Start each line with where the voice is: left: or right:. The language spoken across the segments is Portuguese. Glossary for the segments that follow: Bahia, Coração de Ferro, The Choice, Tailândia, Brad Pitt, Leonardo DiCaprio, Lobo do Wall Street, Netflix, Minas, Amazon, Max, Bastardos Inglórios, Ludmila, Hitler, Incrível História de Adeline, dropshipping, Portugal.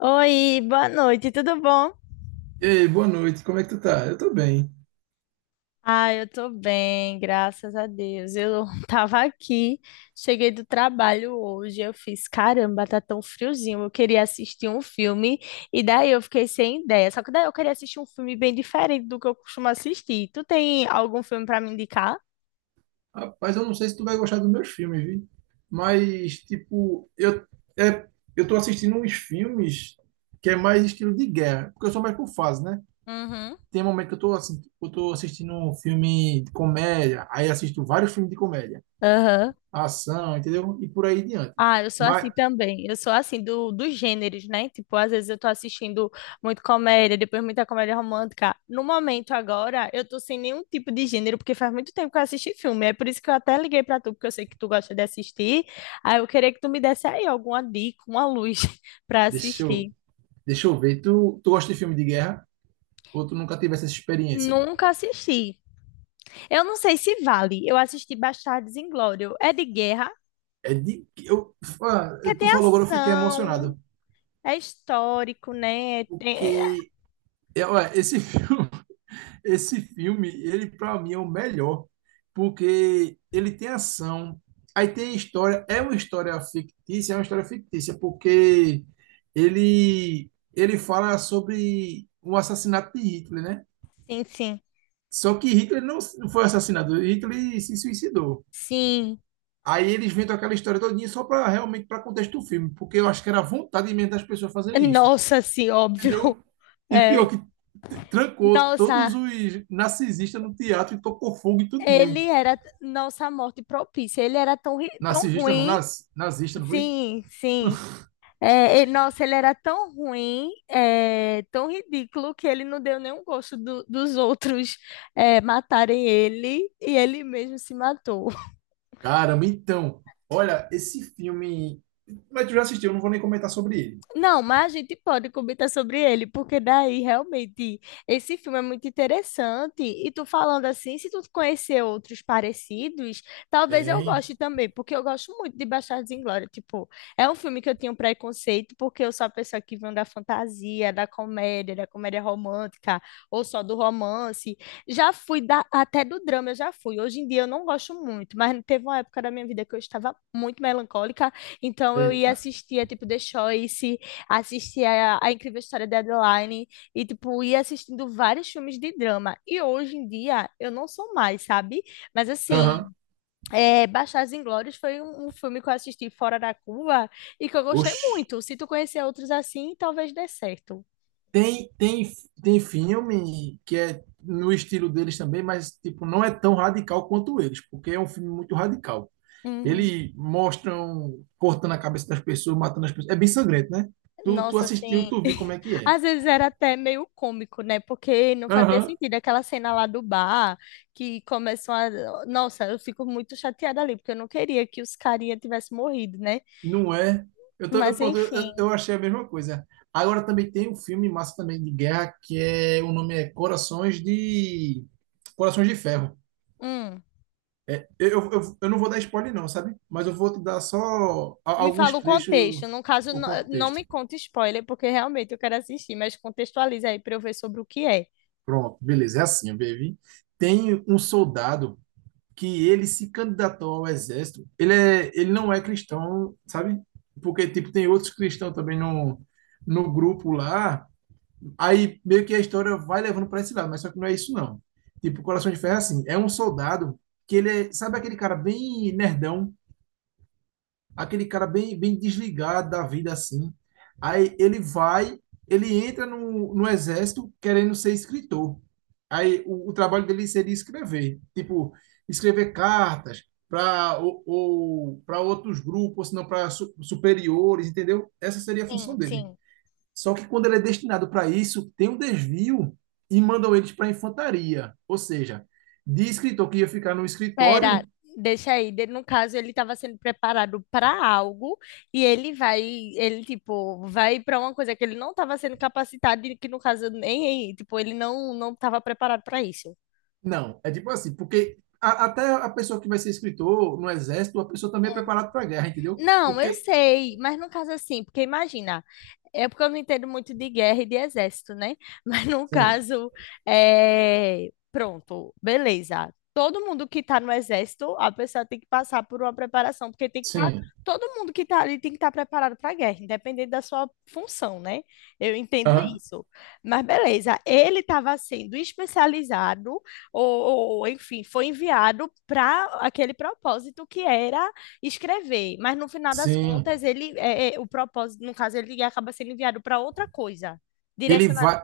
left: Oi, boa noite, tudo bom?
right: Ei, boa noite, como é que tu tá? Eu tô bem.
left: Ah, eu tô bem, graças a Deus. Eu tava aqui, cheguei do trabalho hoje, eu fiz, caramba, tá tão friozinho, eu queria assistir um filme, e daí eu fiquei sem ideia. Só que daí eu queria assistir um filme bem diferente do que eu costumo assistir. Tu tem algum filme pra me indicar?
right: Rapaz, eu não sei se tu vai gostar dos meus filmes, viu? Mas, tipo, é, eu tô assistindo uns filmes que é mais estilo de guerra, porque eu sou mais por fase, né?
left: Uhum.
right: Tem um momento que eu tô assistindo um filme de comédia, aí assisto vários filmes de comédia,
left: Aham.
right: ação, entendeu? E por aí diante.
left: Ah, eu sou
right: Mas,
left: assim também. Eu sou assim dos gêneros, né? Tipo, às vezes eu tô assistindo muito comédia, depois muita comédia romântica. No momento agora, eu tô sem nenhum tipo de gênero, porque faz muito tempo que eu assisti filme. É por isso que eu até liguei pra tu, porque eu sei que tu gosta de assistir. Aí eu queria que tu me desse aí alguma dica, uma luz pra
right: deixa eu,
left: assistir.
right: deixa eu ver, tu gosta de filme de guerra ou tu nunca teve essa experiência?
left: Nunca assisti. Eu não sei se vale. Eu assisti Bastardos Inglórios. É de guerra,
right: É de, eu, ah,
left: que
right: Tu
left: tem
right: falou agora, eu fiquei
left: ação,
right: emocionado,
left: é histórico, né?
right: porque é, ué, esse filme, esse filme, ele para mim é o melhor, porque ele tem ação, aí tem história, é uma história fictícia, porque ele fala sobre o assassinato de Hitler, né?
left: Sim, sim.
right: Só que Hitler não foi assassinado, Hitler se suicidou.
left: Sim.
right: Aí eles inventam aquela história todinha só para realmente para contexto do filme, porque eu acho que era vontade mesmo das pessoas fazerem isso.
left: Nossa, sim, óbvio.
right: Entendeu? E pior
left: É.
right: que trancou todos
left: Nossa,
right: os narcisistas no teatro e tocou fogo e tudinho.
left: ele era. Nossa, morte propícia. Ele era tão
right: Narcisista não,
left: ruim.
right: nazista, não foi?
left: Sim, sim. É, nossa, ele era tão ruim, é, tão ridículo, que ele não deu nenhum gosto dos outros, é, matarem ele e ele mesmo se matou.
right: Caramba, então, olha, esse filme. Mas tu já assistiu, eu não vou nem comentar sobre ele.
left: Não, mas a gente pode comentar sobre ele, porque daí realmente esse filme é muito interessante. E tu falando assim, se tu conhecer outros parecidos, talvez eu
right: Tem.
left: goste também, porque eu gosto muito de Bastardos Inglórios. Tipo, é um filme que eu tenho um preconceito, porque eu sou a pessoa que vem da fantasia, da comédia romântica, ou só do romance. Já fui até do drama, eu já fui. Hoje em dia eu não gosto muito, mas teve uma época da minha vida que eu estava muito melancólica, então eu ia
right: Eita.
left: assistir, é tipo, The Choice, assistia a Incrível História de Adeline e, tipo, ia assistindo vários filmes de drama. E hoje em dia eu não sou mais, sabe? Mas
right: Aham.
left: assim, é, Bastardos Inglórios foi um filme que eu assisti fora da curva e que eu gostei
right: Oxi.
left: muito. Se tu conhecer outros assim, talvez dê certo.
right: Tem, tem, tem filme que é no estilo deles também, mas tipo, não é tão radical quanto eles, porque é um filme muito radical.
left: Uhum.
right: Ele mostram cortando a cabeça das pessoas, matando as pessoas. É bem sangrento, né? Tu
left: Nossa,
right: assistiu,
left: assim,
right: tu viu como é que é.
left: às vezes era até meio cômico, né? Porque não fazia
right: Aham,
left: sentido aquela cena lá do bar que começam a. Nossa, eu fico muito chateada ali, porque eu não queria que os carinha tivessem morrido, né?
right: não é. Eu, tô, eu,
left: Mas
right: pronto,
left: enfim,
right: eu achei a mesma coisa. Agora também tem um filme massa também de guerra que é, o nome é Corações de Ferro.
left: hum.
right: Eu não vou dar spoiler não, sabe? Mas eu vou te dar só
left: Me
right: alguns
left: fala o
right: trechos,
left: contexto. No caso,
right: o
left: não, não me
right: contexto.
left: conta spoiler, porque realmente eu quero assistir, mas contextualiza aí para eu ver sobre o que é.
right: Pronto, beleza, é assim, baby. Tem um soldado que ele se candidatou ao exército. Ele não é cristão, sabe? Porque, tipo, tem outros cristãos também no grupo lá. Aí meio que a história vai levando para esse lado, mas só que não é isso, não. Tipo, Coração de Ferro é assim: é um soldado que ele é, sabe aquele cara bem nerdão, aquele cara bem, bem desligado da vida assim. Aí ele entra no exército querendo ser escritor. Aí o trabalho dele seria escrever, tipo, escrever cartas para ou para outros grupos, ou se não para superiores, entendeu? Essa seria a
left: Sim,
right: função dele.
left: sim.
right: Só que quando ele é destinado para isso, tem um desvio e mandam eles para a infantaria, ou seja, de escritor que ia ficar no
left: Pera,
right: escritório.
left: deixa aí. No caso, ele estava sendo preparado para algo e ele vai, ele tipo, vai para uma coisa que ele não estava sendo capacitado e que no caso nem, tipo, ele não estava preparado para isso.
right: Não, é tipo assim, porque até a pessoa que vai ser escritor no exército, a pessoa também é preparada para a guerra, entendeu?
left: Não, eu
right: Porque.
left: sei, mas no caso assim, porque imagina, é porque eu não entendo muito de guerra e de exército, né? Mas no
right: Sim,
left: caso, é... pronto, beleza. Todo mundo que está no exército, a pessoa tem que passar por uma preparação, porque tem que estar,
right: sim,
left: todo mundo que está ali tem que estar preparado para a guerra, independente da sua função, né? Eu entendo
right: aham,
left: isso. Mas beleza, ele estava sendo especializado enfim, foi enviado para aquele propósito que era escrever, mas no final das
right: sim.
left: contas o propósito, no caso ele acaba sendo enviado para outra coisa,
right: Ele
left: direcionado.
right: vai.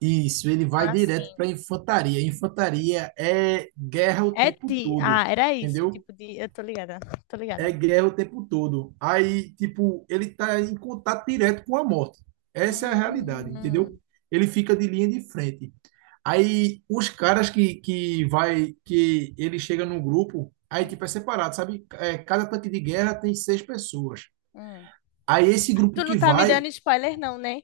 right: Isso, ele vai
left: Ah,
right: direto para
left: sim.
right: a infantaria. Infantaria é guerra o
left: É
right: tempo
left: ti... Ah,
right: todo,
left: era isso,
right: entendeu?
left: tipo de, eu tô ligada, tô ligada.
right: É guerra o tempo todo. Aí, tipo, ele tá em contato direto com a morte. Essa é a realidade, entendeu?
left: Hum,
right: Ele fica de linha de frente. Aí os caras que vai, que ele chega no grupo, aí
left: hum,
right: tipo é separado, sabe? É, cada tanque de guerra tem seis pessoas.
left: hum.
right: Aí esse grupo
left: Tu não
right: que
left: tá me
right: vai,
left: dando spoiler não, né?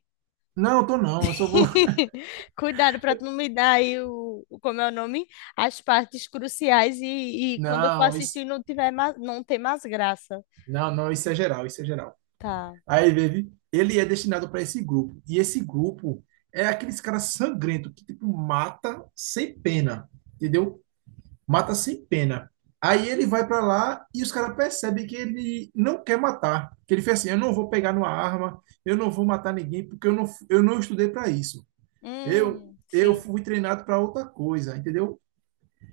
right: Não, eu tô não, eu só vou.
left: Cuidado pra tu não me dar aí como é o nome, as partes cruciais e quando eu for
right: Não,
left: assistir
right: isso,
left: não tiver não tem mais graça.
right: não, não, isso é geral, isso é geral.
left: Tá.
right: Aí, baby, ele é destinado para esse grupo. E esse grupo é aqueles caras sangrentos, que, tipo, mata sem pena, entendeu? Mata sem pena. Aí ele vai para lá e os caras percebem que ele não quer matar. Que ele fez assim: eu não vou pegar numa arma, eu não vou matar ninguém, porque eu não estudei para isso. Eu, eu
left: Sim,
right: fui treinado para outra coisa, entendeu?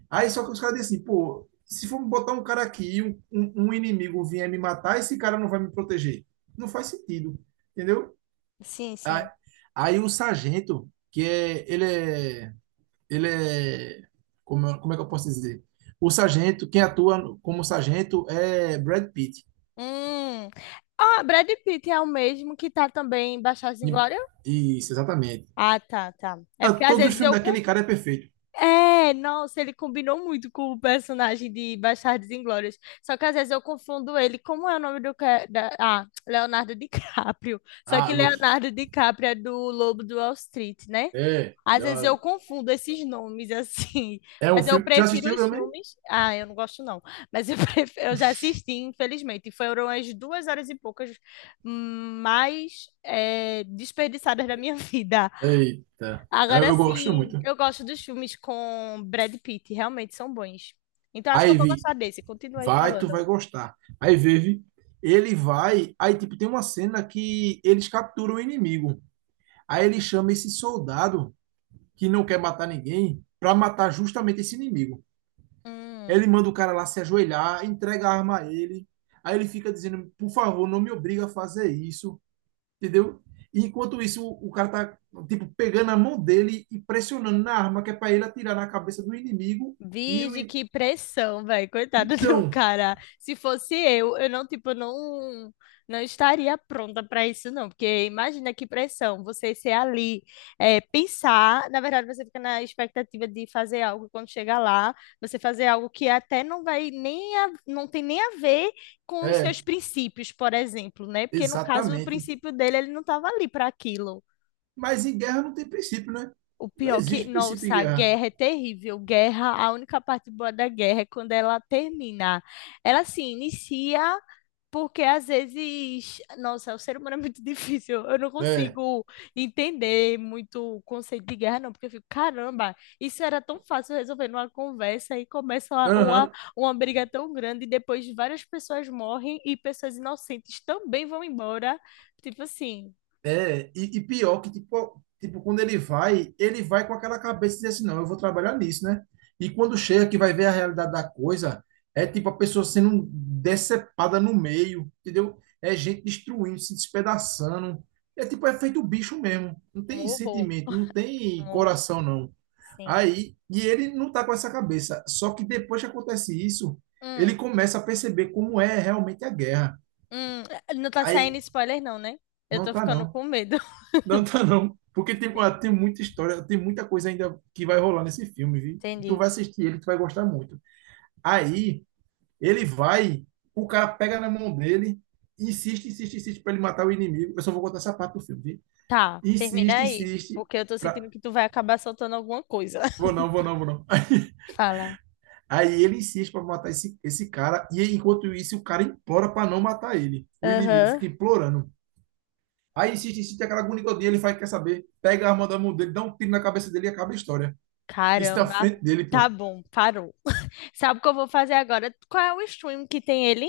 right: Aí só que os caras dizem assim: pô, se for botar um cara aqui e um inimigo vier me matar, esse cara não vai me proteger. Não faz sentido, entendeu?
left: sim, sim.
right: Aí o sargento, que é, ele é, ele é, como, é- como é que eu posso dizer? O sargento, quem atua como sargento é Brad Pitt.
left: Hum. Ah, Brad Pitt é o mesmo que tá também em Bastardos Inglórios?
right: E- Isso, exatamente.
left: Ah, tá, tá. É
right: Não,
left: porque às
right: todos os
left: vezes
right: filmes
left: eu conf...
right: daquele cara é perfeito.
left: É, nossa, ele combinou muito com o personagem de Bastardos Inglórios. Só que às vezes eu confundo ele. Como é o nome da... Ah, Leonardo DiCaprio. Só
right: Ah,
left: que Leonardo DiCaprio é do Lobo do Wall Street, né?
right: é,
left: Às vezes eu
right: dá-
left: confundo esses nomes assim,
right: é um
left: mas eu
right: filme. Já
left: prefiro
right: assistiu
left: os
right: também?
left: filmes. Ah, eu não gosto não, mas eu, pref... eu já assisti, infelizmente, e foram as 2 horas e poucas mais desperdiçadas da minha vida.
right: Eita, eu,
left: Agora
right: eu gosto
left: sim,
right: muito.
left: eu gosto dos filmes com Brad Pitt, realmente são bons. Então acho que eu
right: Aí
left: vou
right: vi,
left: gostar desse. Continua aí
right: Tu vai
left: falando.
right: gostar. Aí vive, ele vai, aí tipo tem uma cena que eles capturam o inimigo. Aí ele chama esse soldado que não quer matar ninguém para matar justamente esse inimigo. Ele
left: Hum.
right: manda o cara lá se ajoelhar, entrega a arma a ele. Aí ele fica dizendo, por favor, não me obriga a fazer isso, entendeu? E enquanto isso, o cara tá, tipo, pegando a mão dele e pressionando na arma que é para ele atirar na cabeça do inimigo. E o...
left: Vige,
right: in-
left: que pressão, velho. Coitado do
right: Então,
left: cara. Se fosse eu não, tipo, não, não estaria pronta para isso, não. Porque imagina que pressão você ser ali, é, pensar. Na verdade, você fica na expectativa de fazer algo quando chegar lá, você fazer algo que até não vai nem não tem nem a ver com os
right: é,
left: seus princípios, por exemplo, né? Porque no caso, o
right: exatamente.
left: princípio dele, ele não estava ali para aquilo.
right: Mas em guerra não tem princípio, né?
left: O
right: Não
left: pior que,
right: existe princípio em
left: nossa, a
right: guerra.
left: guerra é terrível. Guerra, a única parte boa da guerra é quando ela termina. Ela se inicia porque às vezes, nossa, o ser humano é muito difícil. Eu não
right: É,
left: consigo entender muito o conceito de guerra, não, porque eu fico, caramba, isso era tão fácil resolver numa conversa e começa
right: aham.
left: uma briga tão grande e depois várias pessoas morrem e pessoas inocentes também vão embora. Tipo assim,
right: É, e pior que, tipo, quando ele vai, com aquela cabeça de dizer assim, não, eu vou trabalhar nisso, né? E quando chega que vai ver a realidade da coisa, é tipo a pessoa sendo decepada no meio, entendeu? É gente destruindo, se despedaçando. É tipo, é feito bicho mesmo. Não
left: um
right: tem
left: horror, um
right: sentimento, não tem
left: horror.
right: coração, não.
left: Sim.
right: Aí, e ele não tá com essa cabeça. Só que depois que acontece isso,
left: Hum.
right: ele começa a perceber como é realmente a guerra.
left: Hum, não tá saindo
right: Aí,
left: spoiler, não, né? Eu
right: não
left: tô
right: tá,
left: ficando
right: não.
left: com medo.
right: Não tá não. Porque tem, ó,
left: Sim.
right: tem muita história, tem muita coisa ainda que vai rolar nesse filme, viu? Tu
left: Entendi.
right: vai assistir ele, tu vai gostar muito. Aí, ele vai, o cara pega na mão dele, insiste, insiste, insiste pra ele matar o inimigo. Eu só vou contar essa parte do filme, viu?
left: Tá, termina
right: Insiste,
left: aí,
right: insiste
left: porque eu tô sentindo
right: pra...
left: que tu vai acabar soltando alguma coisa.
right: Vou não, vou não, vou não.
left: Fala.
right: Aí ele insiste pra matar esse cara, e enquanto isso, o cara implora pra não matar ele. O inimigo
left: Aham.
right: fica implorando. Aí insiste, insiste, aquela agonia, ele faz, quer saber, pega a arma da mão dele, dá um tiro na cabeça dele e acaba a história. Isso na
left: Caramba.
right: frente dele,
left: Tá
right: pô.
left: bom, parou. Sabe o que eu vou fazer agora? Qual é o stream que tem ele?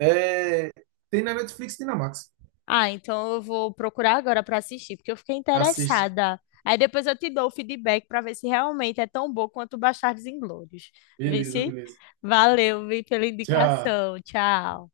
right: É, tem na Netflix, tem na Max.
left: Ah, então eu vou procurar agora pra assistir, porque eu fiquei
right: Assiste.
left: interessada. Aí depois eu te dou o feedback pra ver se realmente é tão bom quanto Bastardos Inglórios. Vê
right: Beleza,
left: se.
right: beleza.
left: Valeu, vi pela
right: Tchau.
left: indicação. Tchau.